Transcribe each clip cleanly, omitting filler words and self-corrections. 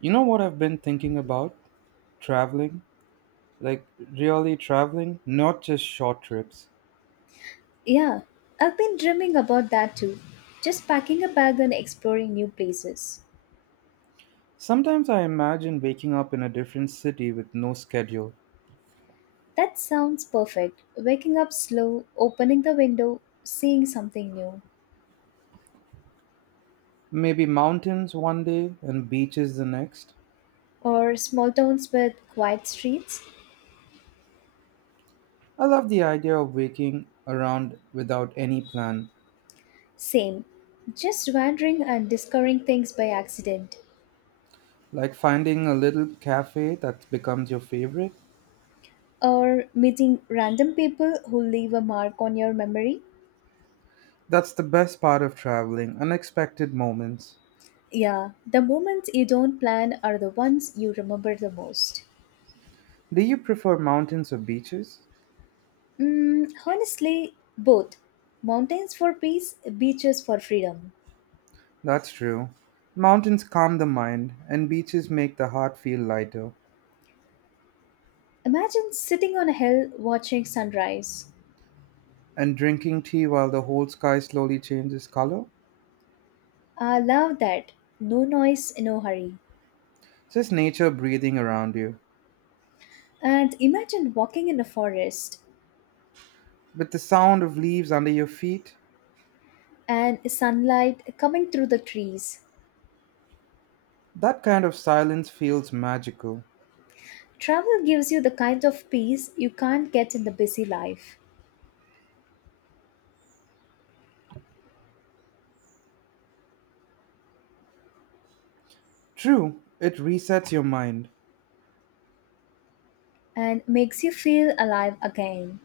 You know what I've been thinking about? Traveling. Like, really traveling, not just short trips. Yeah, I've been dreaming about that too. Just packing a bag and exploring new places. Sometimes I imagine waking up in a different city with no schedule. That sounds perfect. Waking up slow, opening the window, seeing something new. Maybe mountains one day and beaches the next. Or small towns with quiet streets? I love the idea of waking around without any plan. Same. Just wandering and discovering things by accident. Like finding a little cafe that becomes your favorite. Or meeting random people who leave a mark on your memory? That's the best part of traveling, unexpected moments. Yeah, the moments you don't plan are the ones you remember the most. Do you prefer mountains or beaches? Mm, honestly, both. Mountains for peace, beaches for freedom. That's true. Mountains calm the mind, and beaches make the heart feel lighter. Imagine sitting on a hill watching sunrise. And drinking tea while the whole sky slowly changes color? I love that. No noise, no hurry. Just nature breathing around you. And imagine walking in a forest With the sound of leaves under your feet? and sunlight coming through the trees. That kind of silence feels magical. Travel gives you the kind of peace you can't get in the busy life True, it resets your mind. and makes you feel alive again.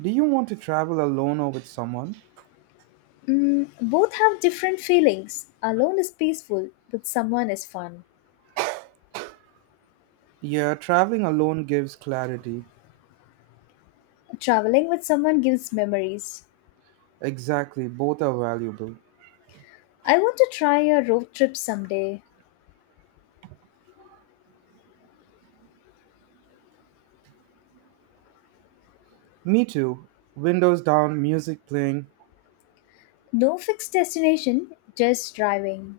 Do you want to travel alone or with someone? Mm, both have different feelings. Alone is peaceful, with someone is fun. Yeah, traveling alone gives clarity. Traveling with someone gives memories. Exactly, both are valuable. I want to try a road trip someday. Me too. Windows down, music playing, No fixed destination, just driving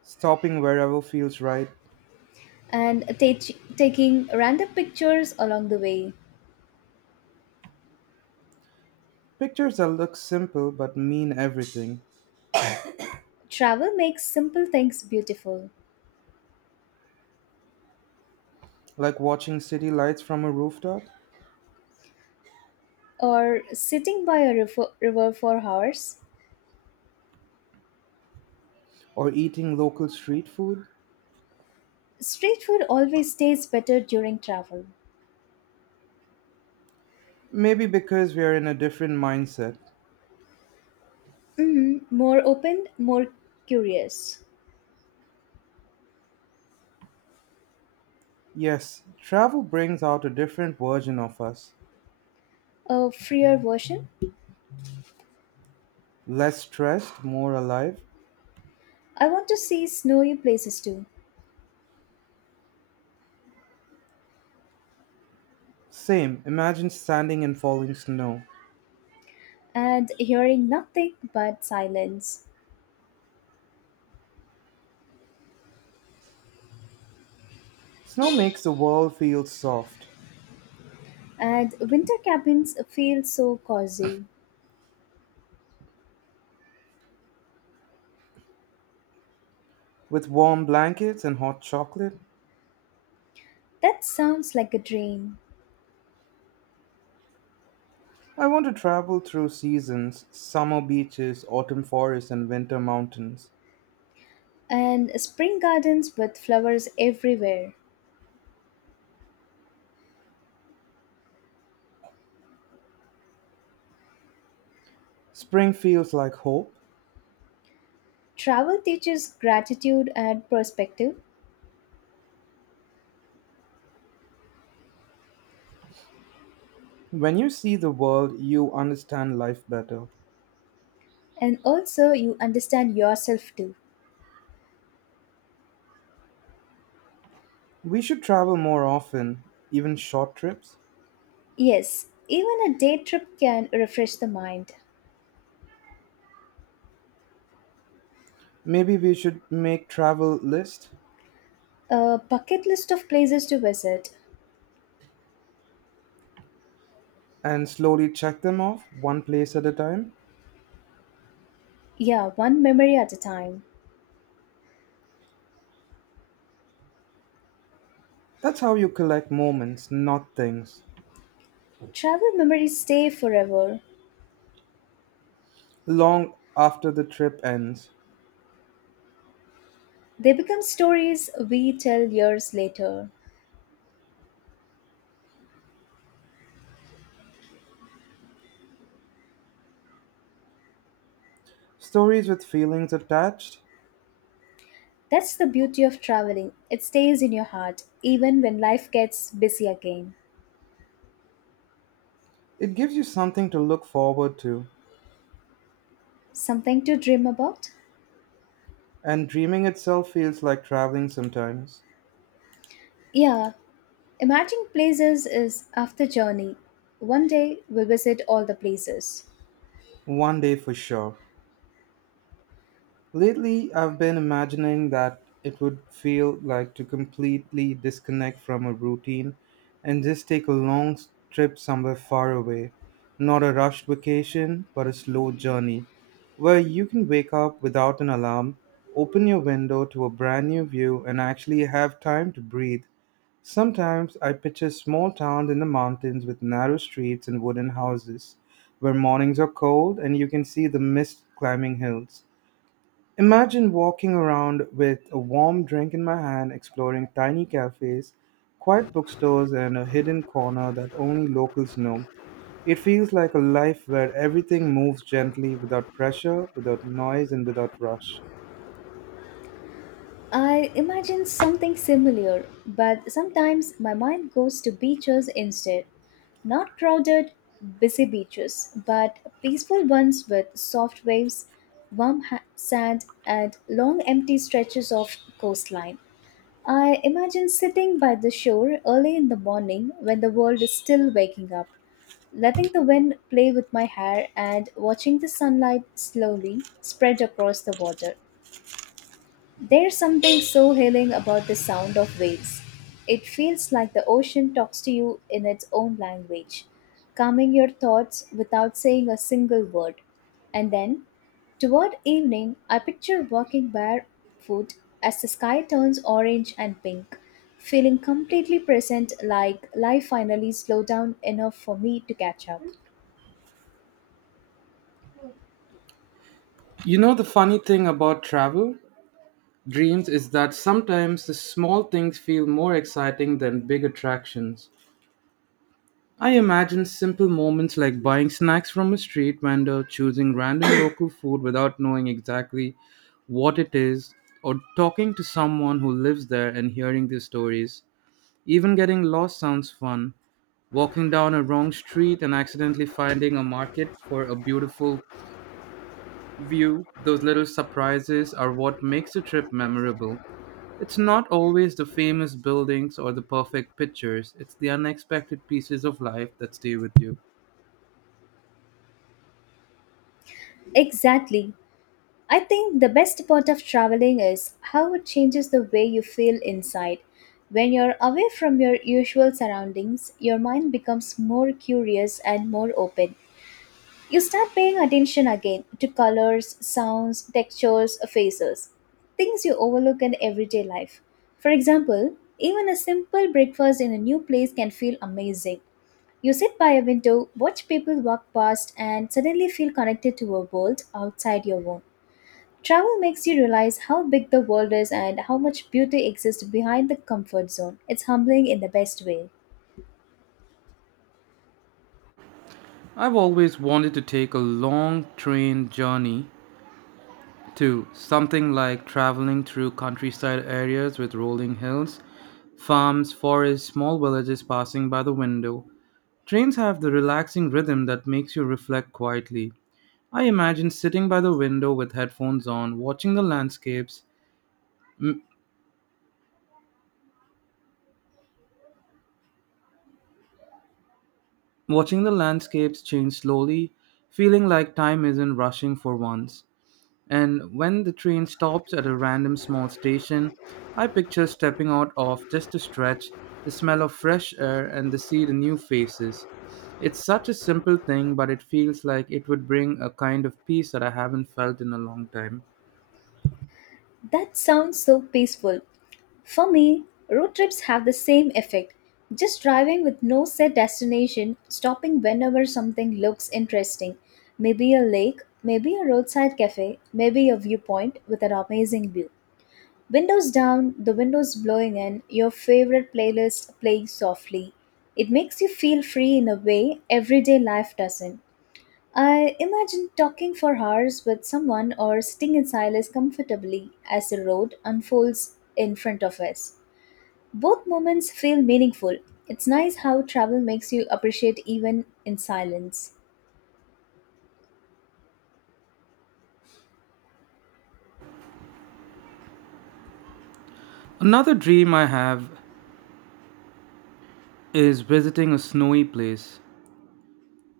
stopping wherever feels right. and taking random pictures along the way. Pictures that look simple but mean everything, Travel makes simple things beautiful. like watching city lights from a rooftop Or sitting by a river for hours. or eating local street food. Street food always tastes better during travel. Maybe because we are in a different mindset. Mhm, more open, more curious. Yes, travel brings out a different version of us. A freer version. Less stressed, more alive. I want to see snowy places too. Same, imagine standing in falling snow. And hearing nothing but silence. Snow makes the world feel soft. And winter cabins feel so cozy. With warm blankets and hot chocolate, That sounds like a dream. I want to travel through seasons summer beaches, autumn forests, and winter mountains. And spring gardens with flowers everywhere. Spring feels like hope. Travel teaches gratitude and perspective, When you see the world, you understand life better. and also you understand yourself too. We should travel more often, even short trips. Yes, even a day trip can refresh the mind. Maybe we should make travel lists A bucket list of places to visit. and slowly check them off one place at a time. Yeah, one memory at a time. That's how you collect moments, not things. Travel memories stay forever. Long after the trip ends, They become stories we tell years later. stories with feelings attached, That's the beauty of traveling. It stays in your heart, even when life gets busy again. it gives you something to look forward to. Something to dream about? And dreaming itself feels like traveling sometimes. Yeah, imagine places is after journey. One day we'll visit all the places. One day for sure. Lately, I've been imagining that it would feel like to completely disconnect from a routine and just take a trip somewhere far away. Not a rushed vacation, but a slow journey where you can wake up without an alarm, open your window to a brand new view, and actually have time to breathe. Sometimes I picture small towns in the mountains with narrow streets and wooden houses where mornings are cold and you can see the mist climbing hills. Imagine walking around with a warm drink in my hand, exploring tiny cafes, quiet bookstores, and a hidden corner that only locals know. It feels like a life where everything moves gently without pressure, without noise, and without rush. I imagine something similar, but sometimes my mind goes to beaches instead. Not crowded, busy beaches, but peaceful ones with soft waves, warm sand, and long empty stretches of coastline. I imagine sitting by the shore early in the morning when the world is still waking up, letting the wind play with my hair and watching the sunlight slowly spread across the water. There's something so healing about the sound of waves. It feels like the ocean talks to you in its own language, calming your thoughts without saying a single word. And then, toward evening, I picture walking barefoot as the sky turns orange and pink, feeling completely present like life finally slowed down enough for me to catch up. You know, the funny thing about travel dreams is that sometimes the small things feel more exciting than big attractions. I imagine simple moments like buying snacks from a street vendor, choosing random local food without knowing exactly what it is, or talking to someone who lives there and hearing their stories. Even getting lost sounds fun. Walking down a wrong street and accidentally finding a market for a beautiful view, those little surprises are what makes a trip memorable. It's not always the famous buildings or the perfect pictures, it's the unexpected pieces of life that stay with you. Exactly. I think the best part of traveling is how it changes the way you feel inside. When you're away from your usual surroundings, your mind becomes more curious and more open. You start paying attention again to colors, sounds, textures, faces, things you overlook in everyday life. For example, even a simple breakfast in a new place can feel amazing. You sit by a window, watch people walk past, and suddenly feel connected to a world outside your own. Travel makes you realize how big the world is and how much beauty exists behind the comfort zone. It's humbling in the best way. I've always wanted to take a long train journey to something like traveling through countryside areas with rolling hills, farms, forests, small villages passing by the window. Trains have the relaxing rhythm that makes you reflect quietly. I imagine sitting by the window with headphones on, watching the landscapes, m- watching the landscapes change slowly, feeling like time isn't rushing for once. And when the train stops at a random small station, I picture stepping out of just a stretch, the smell of fresh air, and to see the new faces. It's such a simple thing, but it feels like it would bring a kind of peace that I haven't felt in a long time. That sounds so peaceful. For me, road trips have the same effect. Just driving with no set destination, stopping whenever something looks interesting. Maybe a lake, maybe a roadside cafe, maybe a viewpoint with an amazing view. Windows down, the windows blowing in, your favorite playlist playing softly. It makes you feel free in a way everyday life doesn't. I imagine talking for hours with someone or sitting in silence comfortably as the road unfolds in front of us. Both moments feel meaningful. It's nice how travel makes you appreciate even in silence. Another dream I have is visiting a snowy place.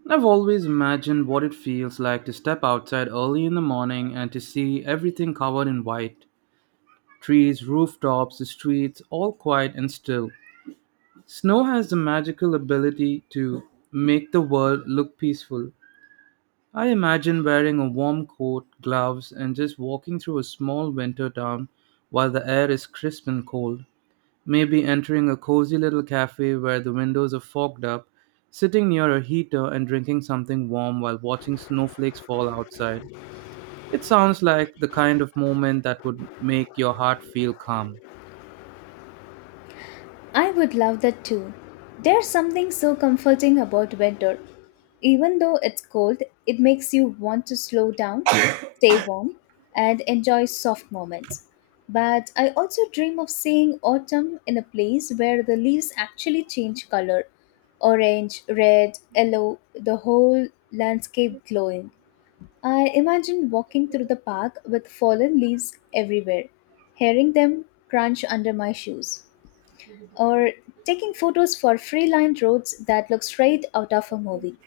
I've always imagined what it feels like to step outside early in the morning and to see everything covered in white trees, rooftops, the streets, all quiet and still. Snow has the magical ability to make the world look peaceful. I imagine wearing a warm coat, gloves, and just walking through a small winter town while the air is crisp and cold. Maybe entering a cozy little cafe where the windows are fogged up, sitting near a heater and drinking something warm while watching snowflakes fall outside. It sounds like the kind of moment that would make your heart feel calm. I would love that too. There's something so comforting about winter. Even though it's cold, it makes you want to slow down, stay warm, and enjoy soft moments. But I also dream of seeing autumn in a place where the leaves actually change color orange, red, yellow, the whole landscape glowing. I imagine walking through the park with fallen leaves everywhere, hearing them crunch under my shoes or taking photos for freeline roads that look straight out of a movie.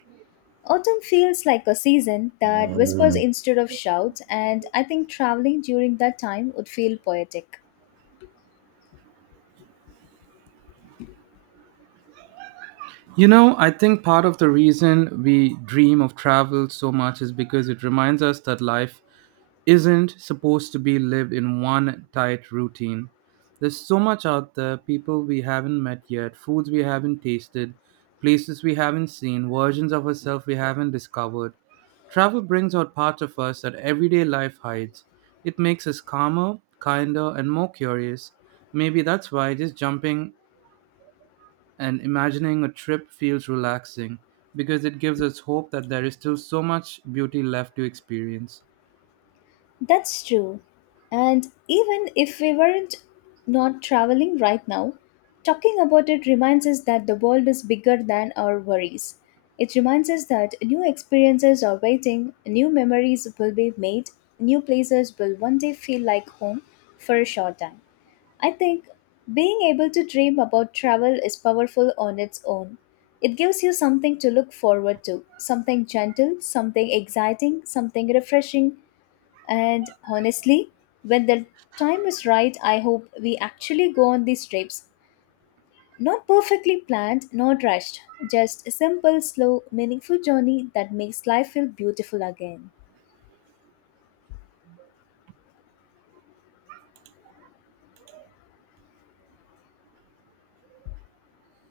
Autumn feels like a season that whispers instead of shouts, and I think traveling during that time would feel poetic. You know, I think part of the reason we dream of travel so much is because it reminds us that life isn't supposed to be lived in one tight routine. There's so much out there people we haven't met yet, foods we haven't tasted, places we haven't seen, versions of ourselves we haven't discovered. Travel brings out parts of us that everyday life hides. It makes us calmer, kinder, and more curious. Maybe that's why just jumping and imagining a trip feels relaxing because it gives us hope that there is still so much beauty left to experience. That's true. And even if we weren't not traveling right now, talking about it reminds us that the world is bigger than our worries. It reminds us that new experiences are waiting, new memories will be made, new places will one day feel like home for a short time. I think being able to dream about travel is powerful on its own. It gives you something to look forward to, something gentle, something exciting, something refreshing, and honestly, when the time is right, I hope we actually go on these trips. Not perfectly planned, not rushed, just a simple, slow, meaningful journey that makes life feel beautiful again.